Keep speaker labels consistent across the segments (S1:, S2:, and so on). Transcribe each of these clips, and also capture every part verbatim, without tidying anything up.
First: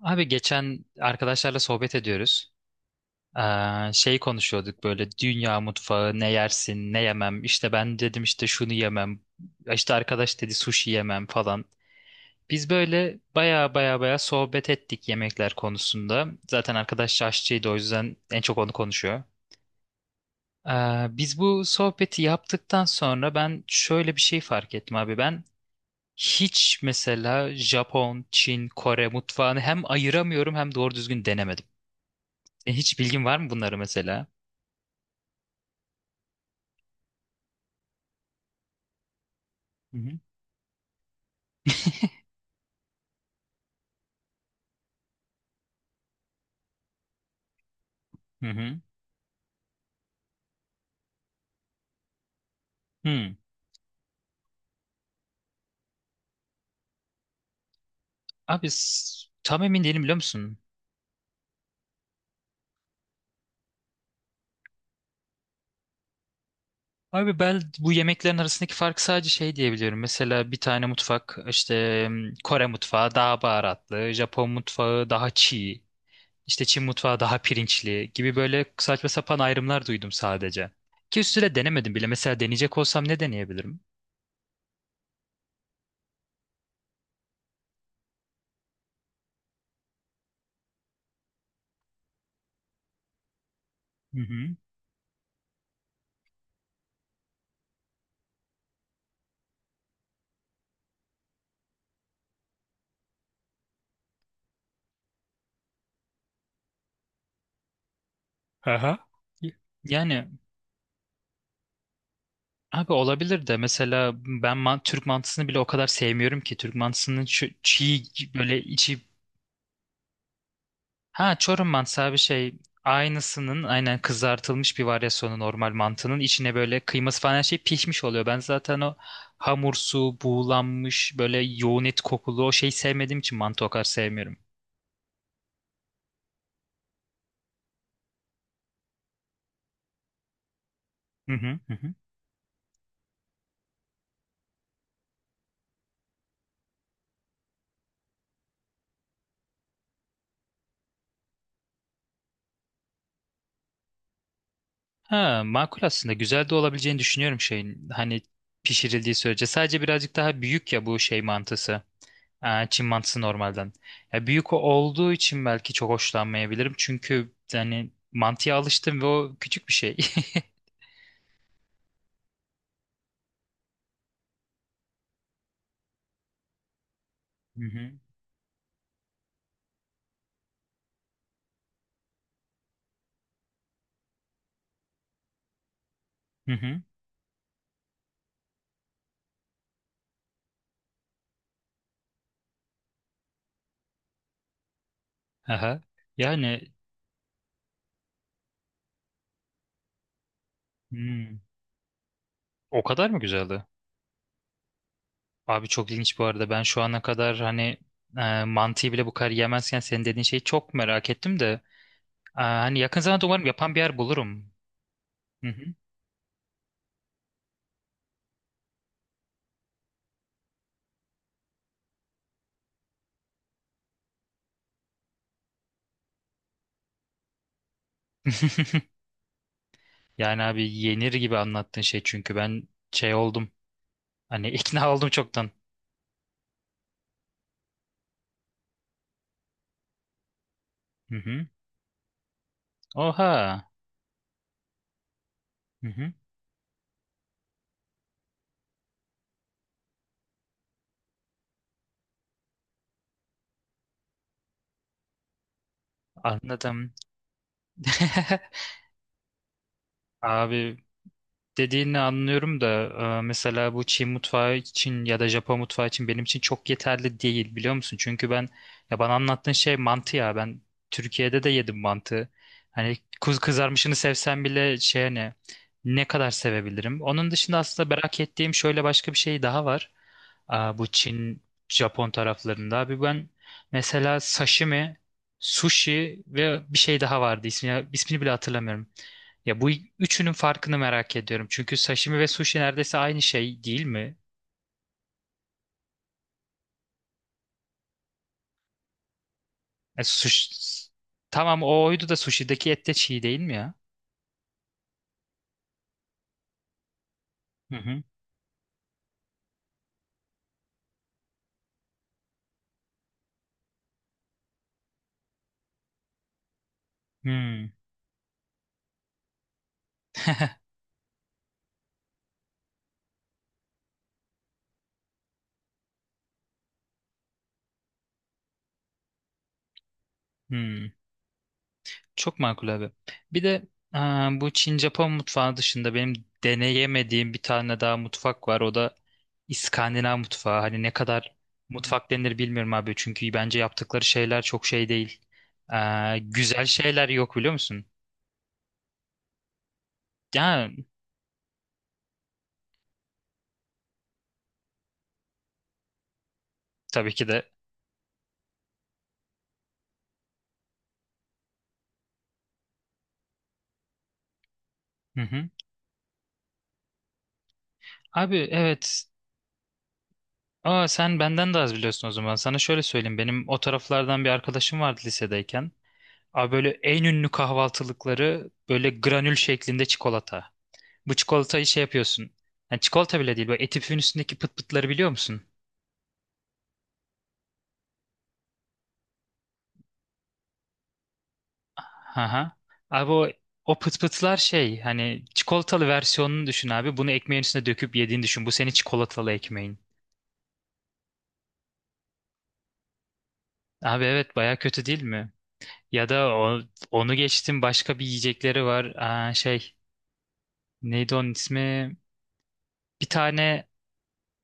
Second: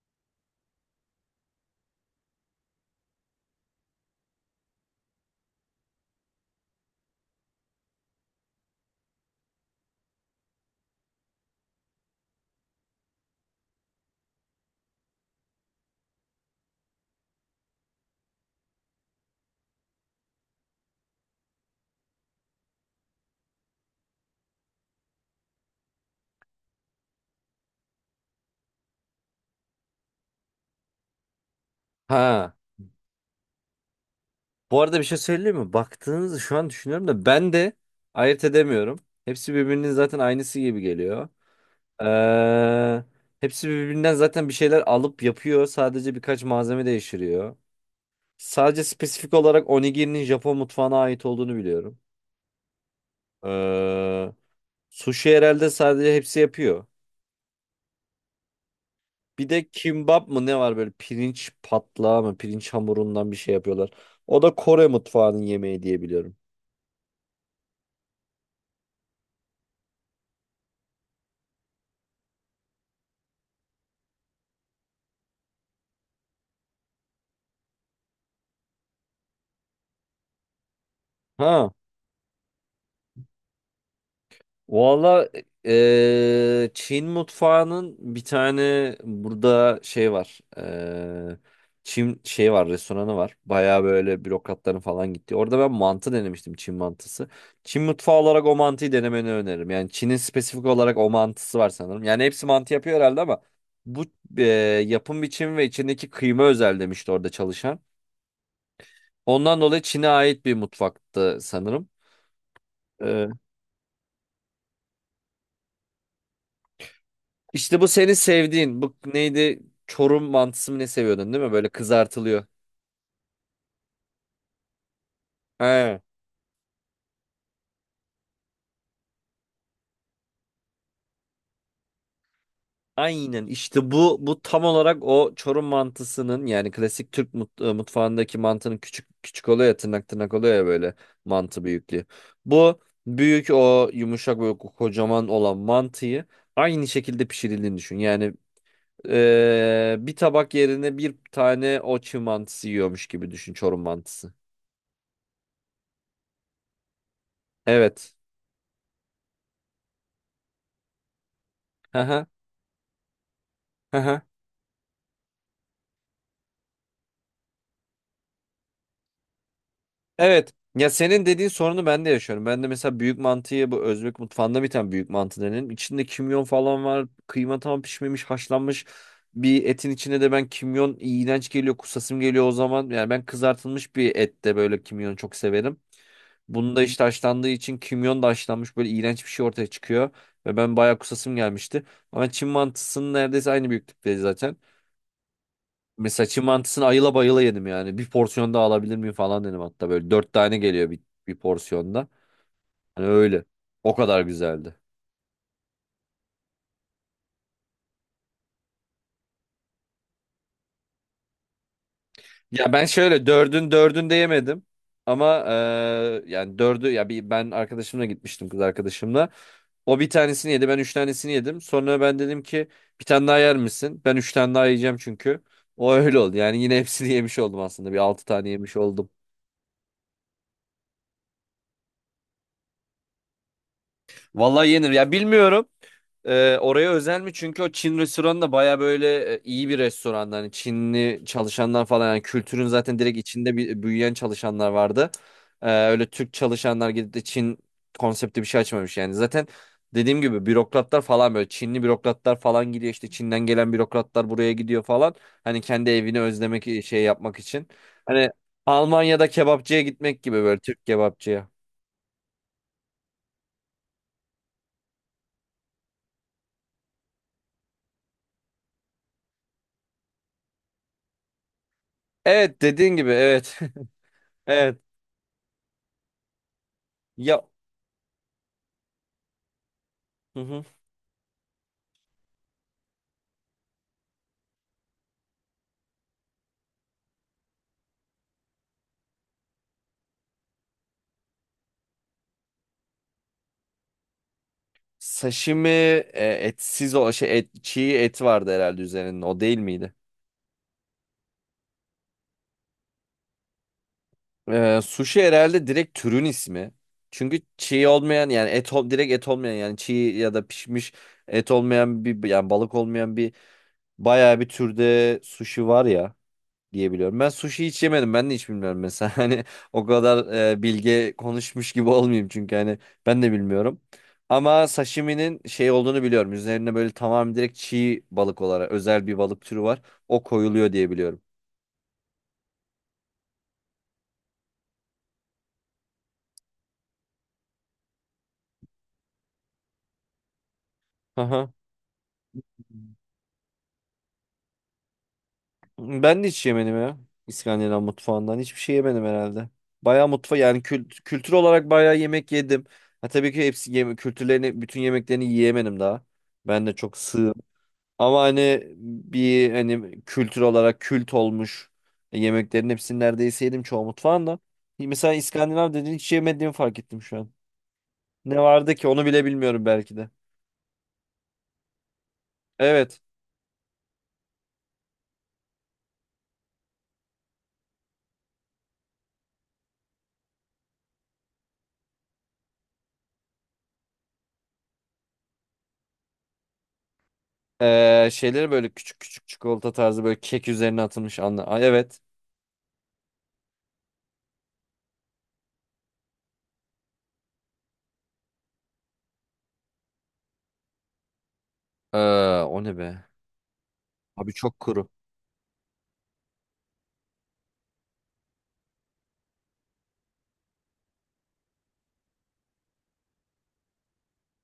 S1: Abi geçen arkadaşlarla sohbet ediyoruz. Ee, şey konuşuyorduk böyle dünya mutfağı ne yersin ne yemem. İşte ben dedim işte şunu yemem. İşte arkadaş dedi sushi yemem falan. Biz böyle baya baya baya sohbet ettik yemekler konusunda. Zaten arkadaş aşçıydı o yüzden en çok onu konuşuyor. Ee, biz bu sohbeti yaptıktan sonra ben şöyle bir şey fark ettim abi. Ben hiç mesela Japon, Çin, Kore mutfağını hem ayıramıyorum hem doğru düzgün denemedim.
S2: Ha.
S1: E, hiç bilgin var mı bunları mesela?
S2: Bu arada bir şey söyleyeyim mi? Baktığınızı şu an düşünüyorum da ben de ayırt edemiyorum. Hepsi birbirinin
S1: Hı hı.
S2: zaten aynısı gibi geliyor. Ee, hepsi birbirinden zaten bir şeyler alıp yapıyor. Sadece birkaç malzeme değiştiriyor.
S1: Hı hı.
S2: Sadece spesifik olarak onigirinin Japon mutfağına ait olduğunu biliyorum.
S1: Hı.
S2: Ee, sushi herhalde sadece hepsi yapıyor.
S1: Abi s-
S2: Bir
S1: tam
S2: de
S1: emin değilim biliyor
S2: kimbap mı ne
S1: musun?
S2: var böyle pirinç patlağı mı pirinç hamurundan bir şey yapıyorlar. O da Kore mutfağının yemeği diye biliyorum.
S1: Abi ben bu yemeklerin arasındaki farkı sadece şey diyebiliyorum. Mesela bir tane mutfak işte m, Kore mutfağı daha baharatlı, Japon mutfağı daha çiğ, işte Çin mutfağı daha pirinçli gibi böyle saçma sapan ayrımlar duydum sadece. Ki üstüne
S2: Ha.
S1: denemedim bile. Mesela deneyecek olsam ne deneyebilirim?
S2: Valla eee, Çin mutfağının bir tane burada şey var. Eee, Çin şey var restoranı var. Baya
S1: Hı
S2: böyle
S1: hı.
S2: bürokratların falan gitti. Orada ben mantı denemiştim Çin mantısı. Çin mutfağı olarak o mantıyı denemeni öneririm. Yani Çin'in spesifik olarak o mantısı var sanırım. Yani hepsi mantı yapıyor herhalde ama bu eee, yapım biçimi ve içindeki kıyma özel demişti orada çalışan.
S1: Aha.
S2: Ondan dolayı Çin'e
S1: Yani
S2: ait bir mutfaktı sanırım.
S1: abi olabilir de mesela ben man- Türk mantısını bile o kadar sevmiyorum ki. Türk mantısının şu
S2: İşte bu
S1: çiğ
S2: seni
S1: böyle
S2: sevdiğin. Bu
S1: içi...
S2: neydi? Çorum mantısı mı ne seviyordun
S1: Ha
S2: değil mi? Böyle
S1: Çorum mantısı abi
S2: kızartılıyor.
S1: şey aynısının aynen kızartılmış bir varyasyonu normal
S2: He.
S1: mantının içine böyle kıyması falan her şey pişmiş oluyor. Ben zaten o hamursu, buğulanmış böyle yoğun et kokulu o şeyi sevmediğim için
S2: Aynen
S1: mantı o kadar
S2: işte bu
S1: sevmiyorum.
S2: bu tam olarak o Çorum mantısının yani klasik Türk mut- e, mutfağındaki mantının küçük küçük oluyor ya tırnak tırnak oluyor ya böyle
S1: Hı hı
S2: mantı
S1: hı. Hı.
S2: büyüklüğü. Bu büyük o yumuşak böyle kocaman olan mantıyı aynı şekilde pişirildiğini düşün. Yani e, bir tabak yerine bir tane o çiğ mantısı yiyormuş gibi düşün Çorum mantısı.
S1: Ha makul aslında güzel de olabileceğini düşünüyorum şeyin.
S2: Evet.
S1: Hani pişirildiği sürece sadece birazcık daha büyük ya bu şey mantısı.
S2: Hı hı.
S1: Ha, Çin mantısı normalden.
S2: Hı hı.
S1: Ya büyük o- olduğu için belki çok hoşlanmayabilirim. Çünkü yani mantıya alıştım ve o küçük bir şey.
S2: Evet. Ya senin dediğin sorunu ben de yaşıyorum. Ben de mesela büyük mantıyı bu Özbek mutfağında bir tane büyük mantı denen. İçinde kimyon falan var. Kıyma
S1: Hı
S2: tam
S1: hı.
S2: pişmemiş, haşlanmış. Bir etin içine de ben kimyon iğrenç geliyor, kusasım geliyor o zaman. Yani ben kızartılmış bir ette böyle kimyonu çok severim.
S1: Hı
S2: Bunda
S1: hı.
S2: işte haşlandığı için kimyon da haşlanmış böyle iğrenç bir şey ortaya çıkıyor. Ve ben bayağı kusasım gelmişti. Ama Çin mantısının neredeyse aynı büyüklükte zaten.
S1: Aha.
S2: Mesela Çin
S1: Yani
S2: mantısını ayıla bayıla yedim yani. Bir porsiyon daha alabilir miyim falan dedim hatta. Böyle dört tane geliyor bir, bir
S1: hmm,
S2: porsiyonda.
S1: o
S2: Hani
S1: kadar mı
S2: öyle.
S1: güzeldi?
S2: O kadar güzeldi.
S1: Abi çok ilginç bu arada. Ben şu ana kadar hani e, mantıyı bile bu kadar yemezken senin dediğin şeyi çok merak ettim de e,
S2: Ya
S1: hani
S2: ben
S1: yakın zamanda
S2: şöyle
S1: umarım
S2: dördün
S1: yapan bir yer
S2: dördün de
S1: bulurum.
S2: yemedim. Ama
S1: Hı hı.
S2: eee, yani dördü ya bir ben arkadaşımla gitmiştim kız arkadaşımla. O bir tanesini yedi ben üç tanesini yedim. Sonra ben dedim ki bir tane daha yer misin? Ben üç tane daha yiyeceğim çünkü. O öyle oldu. Yani yine hepsini yemiş oldum aslında. Bir altı tane yemiş oldum.
S1: Yani abi yenir gibi anlattığın şey çünkü ben şey oldum. Hani
S2: Vallahi yenir.
S1: ikna oldum
S2: Ya
S1: çoktan.
S2: bilmiyorum. Ee, oraya özel mi? Çünkü o Çin restoranı da baya böyle e, iyi bir restoran. Hani
S1: Hı
S2: Çinli
S1: hı.
S2: çalışanlar falan. Yani kültürün zaten direkt içinde
S1: Oha.
S2: bir, büyüyen çalışanlar vardı. Ee,
S1: Hı
S2: öyle
S1: hı.
S2: Türk çalışanlar gidip de Çin konsepti bir şey açmamış yani. Zaten dediğim gibi bürokratlar falan böyle Çinli bürokratlar falan gidiyor. İşte Çin'den gelen bürokratlar buraya gidiyor falan. Hani kendi evini özlemek e,
S1: Anladım.
S2: şey yapmak için. Hani Almanya'da kebapçıya gitmek gibi böyle
S1: Abi
S2: Türk kebapçıya.
S1: dediğini anlıyorum da e, mesela bu Çin mutfağı için ya da Japon mutfağı için benim için çok yeterli değil biliyor musun? Çünkü ben ya bana anlattığın şey mantı ya ben Türkiye'de de yedim mantı.
S2: Evet dediğin
S1: Hani
S2: gibi
S1: kuz
S2: evet.
S1: kızarmışını sevsem bile
S2: Evet.
S1: şey hani ne kadar sevebilirim? Onun
S2: Ya
S1: dışında aslında merak ettiğim şöyle başka bir şey daha var.
S2: Hı hı.
S1: Aa, bu Çin, Japon taraflarında. Abi ben mesela sashimi, sushi ve bir şey daha vardı ismi, ismini bile hatırlamıyorum. Ya bu üçünün farkını merak ediyorum. Çünkü sashimi ve sushi neredeyse aynı şey değil mi?
S2: Sashimi e, etsiz o şey et, çiğ et vardı herhalde üzerinde o değil miydi?
S1: E, sushi... Tamam o oydu da sushi'deki et de çiğ değil mi ya?
S2: Ee, sushi herhalde direkt türün ismi. Çünkü
S1: Hı
S2: çiğ
S1: hı.
S2: olmayan yani et ol- direkt et olmayan yani çiğ ya da pişmiş et olmayan bir yani balık olmayan bir bayağı bir türde sushi var ya diyebiliyorum. Ben sushi
S1: Hmm,
S2: hiç yemedim. Ben de hiç bilmiyorum mesela. Hani o kadar e, bilge konuşmuş gibi olmayayım çünkü hani ben de bilmiyorum. Ama sashimi'nin şey olduğunu biliyorum. Üzerine böyle tamamen direkt çiğ balık olarak özel bir balık türü var. O koyuluyor diye
S1: hmm.
S2: biliyorum.
S1: Çok makul abi. Bir de aa, bu Çin-Japon mutfağı dışında benim deneyemediğim bir tane daha mutfak var. O da İskandinav mutfağı. Hani ne kadar
S2: Aha.
S1: mutfak denir bilmiyorum abi. Çünkü bence yaptıkları şeyler çok şey değil. Aa,
S2: Ben de hiç
S1: güzel
S2: yemedim ya.
S1: şeyler yok biliyor
S2: İskandinav
S1: musun?
S2: mutfağından hiçbir şey yemedim herhalde. Bayağı mutfa yani
S1: Ya
S2: kült- kültür olarak bayağı yemek yedim. Ha, tabii ki hepsi yeme kültürlerini bütün yemeklerini yiyemedim daha. Ben de çok
S1: tabii ki
S2: sığ.
S1: de.
S2: Ama hani bir hani kültür olarak kült olmuş e, yemeklerin hepsini neredeyse yedim çoğu mutfağında. Mesela
S1: Hı hı.
S2: İskandinav dediğin hiç yemediğimi fark ettim şu an.
S1: Abi
S2: Ne vardı ki
S1: evet.
S2: onu bile bilmiyorum belki de.
S1: Aa, sen benden de az biliyorsun o zaman. Sana şöyle
S2: Evet.
S1: söyleyeyim. Benim o taraflardan bir arkadaşım vardı lisedeyken. Abi böyle en ünlü kahvaltılıkları böyle granül şeklinde çikolata. Bu çikolatayı şey yapıyorsun. Yani çikolata bile değil. Böyle eti püfün üstündeki pıt pıtları biliyor musun?
S2: Ee, şeyleri böyle küçük küçük çikolata tarzı böyle kek üzerine atılmış anla. Ay, evet.
S1: Aha. Abi o, o pıt pıtlar şey hani çikolatalı versiyonunu düşün abi. Bunu ekmeğin üstüne döküp yediğini düşün. Bu senin çikolatalı ekmeğin.
S2: Ee, o ne be?
S1: Abi
S2: Abi
S1: evet baya
S2: çok
S1: kötü
S2: kuru.
S1: değil mi? Ya da o, onu geçtim başka bir yiyecekleri var. Aa, şey. Neydi onun ismi? Bir tane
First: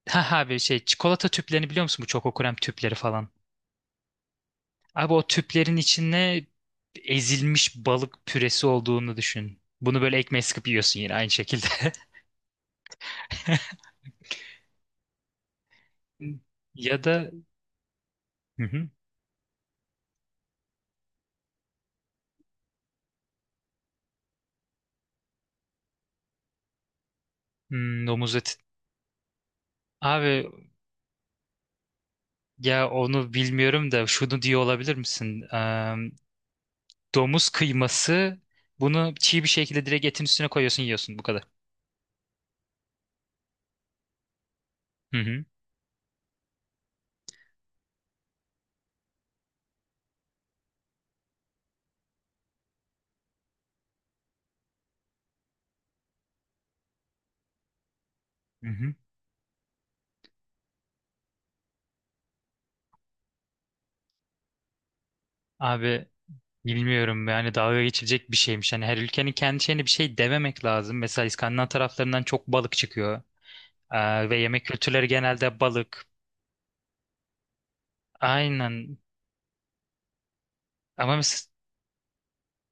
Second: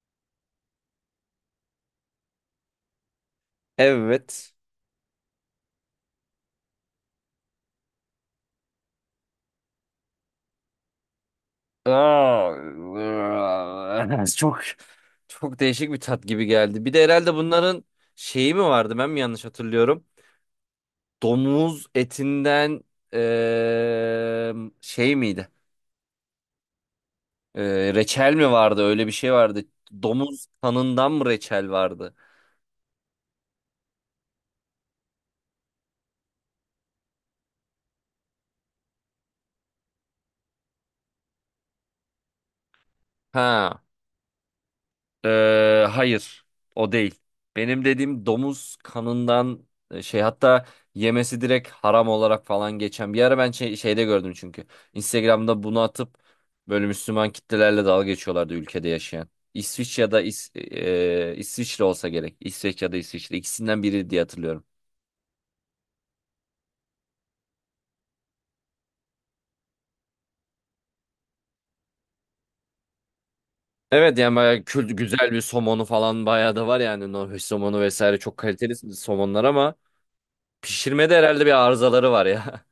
S1: ha ha bir şey çikolata tüplerini biliyor musun? Bu Choco krem tüpleri falan.
S2: Evet.
S1: Abi o tüplerin içinde ezilmiş balık püresi olduğunu düşün. Bunu böyle ekmeğe sıkıp yiyorsun yine aynı şekilde.
S2: Aa, çok çok değişik bir tat gibi geldi. Bir
S1: Ya
S2: de
S1: da
S2: herhalde bunların şeyi mi
S1: hı hı.
S2: vardı? Ben mi yanlış hatırlıyorum? Domuz etinden eee, şey miydi? Eee,
S1: Hmm,
S2: reçel
S1: domuz
S2: mi
S1: eti.
S2: vardı? Öyle bir şey vardı. Domuz
S1: Abi
S2: kanından mı reçel vardı?
S1: ya onu bilmiyorum da şunu diyor olabilir misin? Eee, domuz kıyması bunu çiğ bir şekilde direkt etin üstüne koyuyorsun yiyorsun bu kadar.
S2: Ha.
S1: Hı hı.
S2: eee, hayır. O değil. Benim dediğim domuz kanından e, şey, hatta yemesi direkt haram olarak falan geçen. Bir ara ben şey- şeyde gördüm çünkü. Instagram'da bunu atıp böyle Müslüman kitlelerle dalga geçiyorlardı
S1: Hı
S2: ülkede
S1: hı.
S2: yaşayan. İsviç ya da İs, eee, İsviçre olsa gerek. İsveç ya da İsviçre ikisinden biri diye hatırlıyorum.
S1: Abi bilmiyorum yani dalga geçilecek bir şeymiş. Hani her ülkenin kendi şeyine bir şey dememek lazım. Mesela İskandinav taraflarından çok balık çıkıyor.
S2: Evet
S1: Ee,
S2: yani
S1: ve
S2: bayağı
S1: yemek
S2: kült,
S1: kültürleri
S2: güzel bir
S1: genelde
S2: somonu
S1: balık.
S2: falan bayağı da var yani Norveç somonu vesaire çok kaliteli
S1: Aynen.
S2: somonlar ama pişirmede
S1: Ama mesela
S2: herhalde bir arızaları var ya.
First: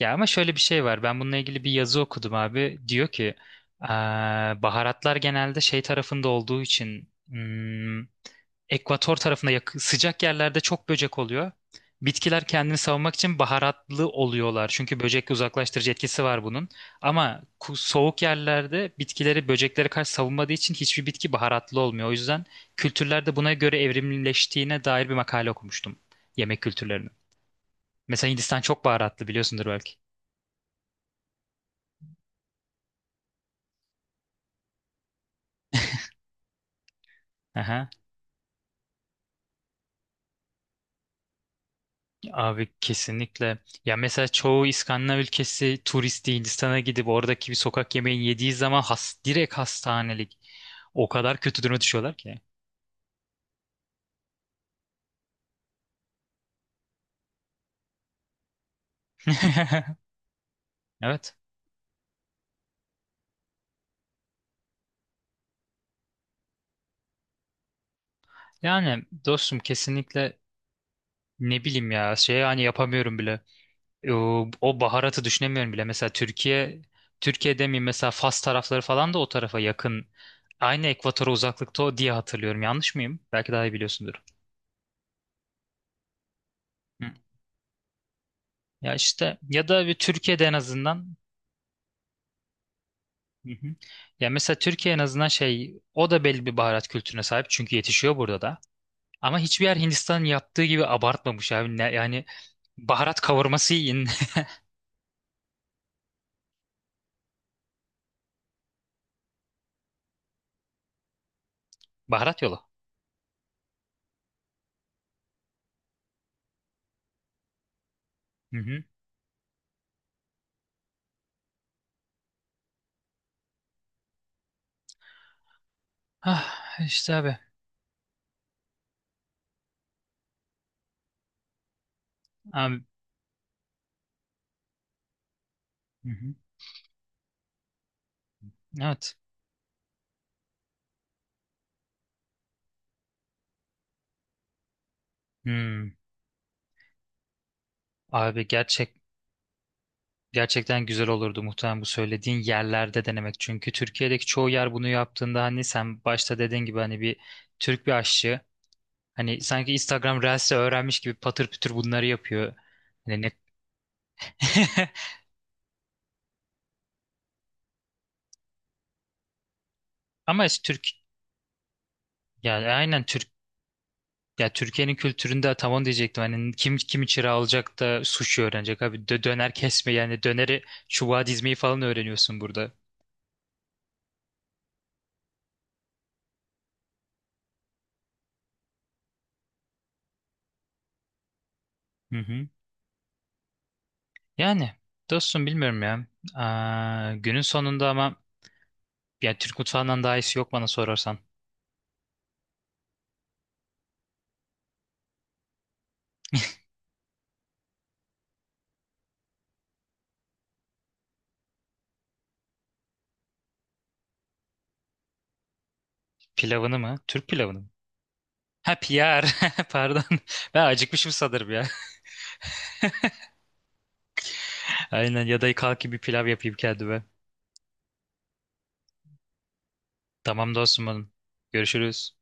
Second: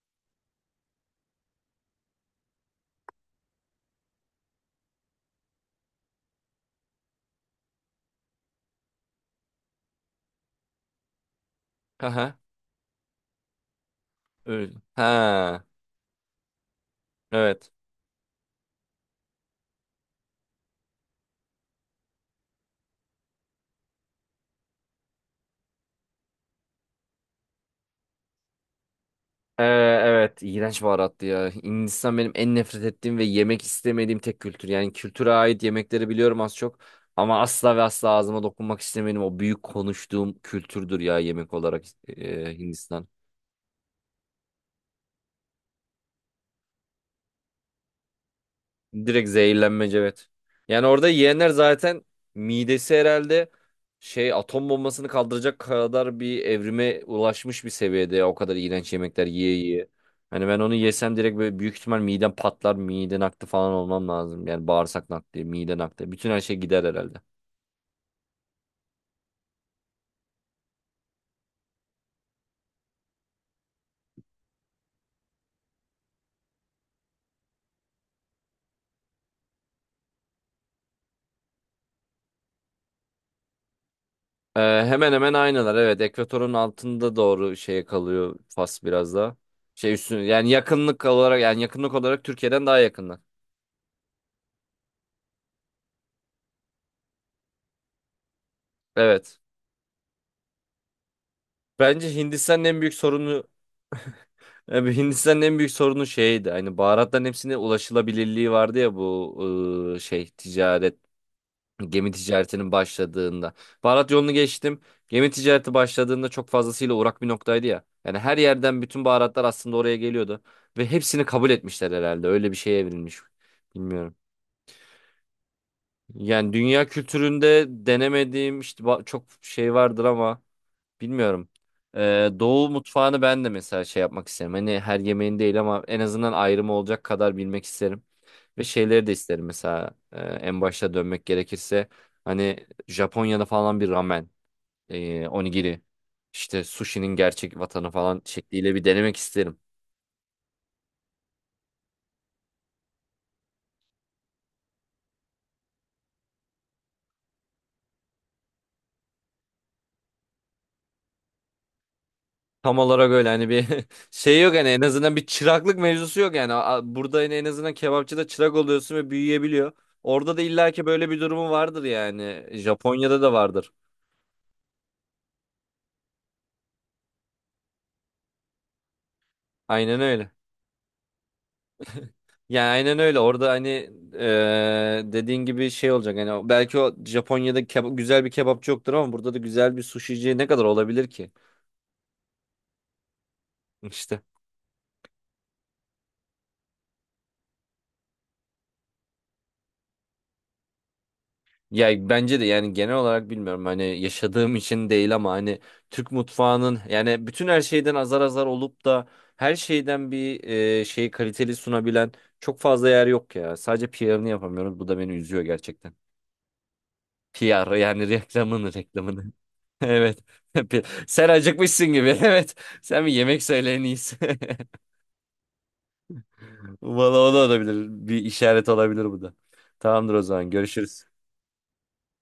S1: ya ama şöyle bir şey var. Ben bununla ilgili bir yazı okudum abi. Diyor ki "Aa, baharatlar genelde şey tarafında olduğu için hmm, ekvator tarafında yak- sıcak yerlerde çok böcek oluyor.
S2: Aha.
S1: Bitkiler kendini savunmak için baharatlı oluyorlar.
S2: Öyle.
S1: Çünkü böcek
S2: Ha.
S1: uzaklaştırıcı etkisi var bunun. Ama
S2: Evet.
S1: ku- soğuk yerlerde bitkileri böceklere karşı savunmadığı için hiçbir bitki baharatlı olmuyor." O yüzden kültürlerde buna göre evrimleştiğine dair bir makale okumuştum. Yemek kültürlerinin. Mesela Hindistan çok baharatlı
S2: Ee,
S1: biliyorsundur belki.
S2: evet iğrenç baharattı ya. Hindistan benim en nefret ettiğim ve yemek istemediğim tek kültür. Yani kültüre ait yemekleri biliyorum az çok ama asla ve
S1: Aha.
S2: asla ağzıma dokunmak istemediğim o büyük konuştuğum kültürdür ya yemek olarak e,
S1: Abi
S2: Hindistan.
S1: kesinlikle. Ya mesela çoğu İskandinav ülkesi turisti Hindistan'a gidip oradaki bir sokak yemeği yediği zaman has,
S2: Direkt
S1: direkt
S2: zehirlenmece evet.
S1: hastanelik.
S2: Yani orada
S1: O kadar
S2: yiyenler
S1: kötü duruma
S2: zaten
S1: düşüyorlar ki.
S2: midesi herhalde şey atom bombasını kaldıracak kadar bir evrime ulaşmış bir seviyede ya, o kadar iğrenç yemekler yiye yiye. Hani ben onu yesem
S1: Evet.
S2: direkt böyle büyük ihtimal midem patlar, mide nakli falan olmam lazım. Yani bağırsak nakli, mide nakli, bütün her şey gider herhalde.
S1: Yani dostum kesinlikle ne bileyim ya şey hani yapamıyorum bile. O, o baharatı düşünemiyorum bile. Mesela Türkiye Türkiye'de mi mesela Fas tarafları falan da o tarafa yakın. Aynı ekvatora uzaklıkta o diye hatırlıyorum. Yanlış mıyım? Belki daha iyi biliyorsundur.
S2: Ee, hemen hemen aynılar evet. Ekvatorun
S1: Hı.
S2: altında doğru şeye kalıyor Fas
S1: Ya
S2: biraz daha.
S1: işte ya da
S2: Şey
S1: bir
S2: üstüne
S1: Türkiye'de
S2: yani
S1: en
S2: yakınlık
S1: azından...
S2: olarak yani yakınlık olarak Türkiye'den daha yakınlar.
S1: Hı hı. Ya mesela Türkiye en azından şey o da belli bir baharat kültürüne sahip çünkü yetişiyor burada da. Ama
S2: Evet.
S1: hiçbir yer Hindistan'ın yaptığı gibi abartmamış abi. Ne-
S2: Bence
S1: yani
S2: Hindistan'ın en büyük
S1: baharat
S2: sorunu
S1: kavurması yiyin.
S2: Abi Hindistan'ın en büyük sorunu şeydi. Hani baharatların hepsine ulaşılabilirliği vardı ya bu ıı, şey ticaret gemi
S1: Baharat
S2: ticaretinin
S1: yolu.
S2: başladığında. Baharat yolunu geçtim. Gemi ticareti başladığında çok fazlasıyla uğrak bir noktaydı ya. Yani her
S1: Hı
S2: yerden
S1: hı.
S2: bütün baharatlar aslında oraya geliyordu ve hepsini kabul etmişler herhalde. Öyle bir şeye evrilmiş. Bilmiyorum. Yani
S1: Ah,
S2: dünya
S1: işte abi.
S2: kültüründe denemediğim işte ba- çok şey vardır ama bilmiyorum. Ee, Doğu
S1: Abi.
S2: mutfağını ben de mesela şey yapmak isterim. Hani her yemeğin değil ama en
S1: Hı
S2: azından
S1: hı.
S2: ayrımı olacak kadar bilmek isterim. Ve şeyleri de
S1: Evet.
S2: isterim mesela e, en başta dönmek gerekirse hani Japonya'da falan bir ramen, e, onigiri,
S1: Hmm.
S2: işte sushi'nin gerçek vatanı falan
S1: Abi
S2: şekliyle bir
S1: gerçek
S2: denemek isterim.
S1: gerçekten güzel olurdu muhtemelen bu söylediğin yerlerde denemek. Çünkü Türkiye'deki çoğu yer bunu yaptığında hani sen başta dediğin gibi hani bir Türk bir aşçı hani sanki Instagram Reels'i öğrenmiş gibi patır pütür bunları yapıyor.
S2: Tam olarak
S1: Hani
S2: öyle
S1: ne
S2: hani bir şey yok yani en azından bir çıraklık mevzusu yok yani. A- Burada yine en azından kebapçıda çırak oluyorsun ve büyüyebiliyor. Orada da
S1: Ama es- Türk
S2: illaki böyle bir durumu vardır yani.
S1: yani aynen
S2: Japonya'da
S1: Türk
S2: da vardır.
S1: ya Türkiye'nin kültüründe tam onu diyecektim. Hani kim kim çırağı alacak da sushi öğrenecek abi. Dö- döner kesme
S2: Aynen
S1: yani
S2: öyle.
S1: döneri çubuğa dizmeyi falan öğreniyorsun
S2: Yani
S1: burada.
S2: aynen öyle. Orada hani eee, dediğin gibi şey olacak. Hani o- belki o Japonya'da keba- güzel bir kebapçı yoktur ama burada da güzel bir suşici ne kadar olabilir ki?
S1: Hı hı.
S2: İşte.
S1: Yani dostum bilmiyorum ya. Aa, günün sonunda ama ya Türk mutfağından daha iyisi yok bana sorarsan.
S2: Ya bence de yani genel olarak bilmiyorum hani yaşadığım için değil ama hani Türk mutfağının yani bütün her şeyden azar azar olup da her şeyden bir eee şeyi kaliteli sunabilen çok fazla yer yok ya. Sadece P R'ını yapamıyoruz. Bu da beni üzüyor gerçekten.
S1: Pilavını mı? Türk pilavını mı?
S2: P R yani reklamını
S1: Ha piyar.
S2: reklamını.
S1: Pardon.
S2: Evet.
S1: Ben acıkmışım
S2: Sen
S1: sanırım ya.
S2: acıkmışsın gibi. Evet. Sen bir yemek söyle en iyisi.
S1: Aynen ya da kalkayım bir pilav yapayım kendime.
S2: Valla o da olabilir. Bir işaret olabilir bu da. Tamamdır o zaman.
S1: Tamam dostum
S2: Görüşürüz.
S1: benim. Görüşürüz.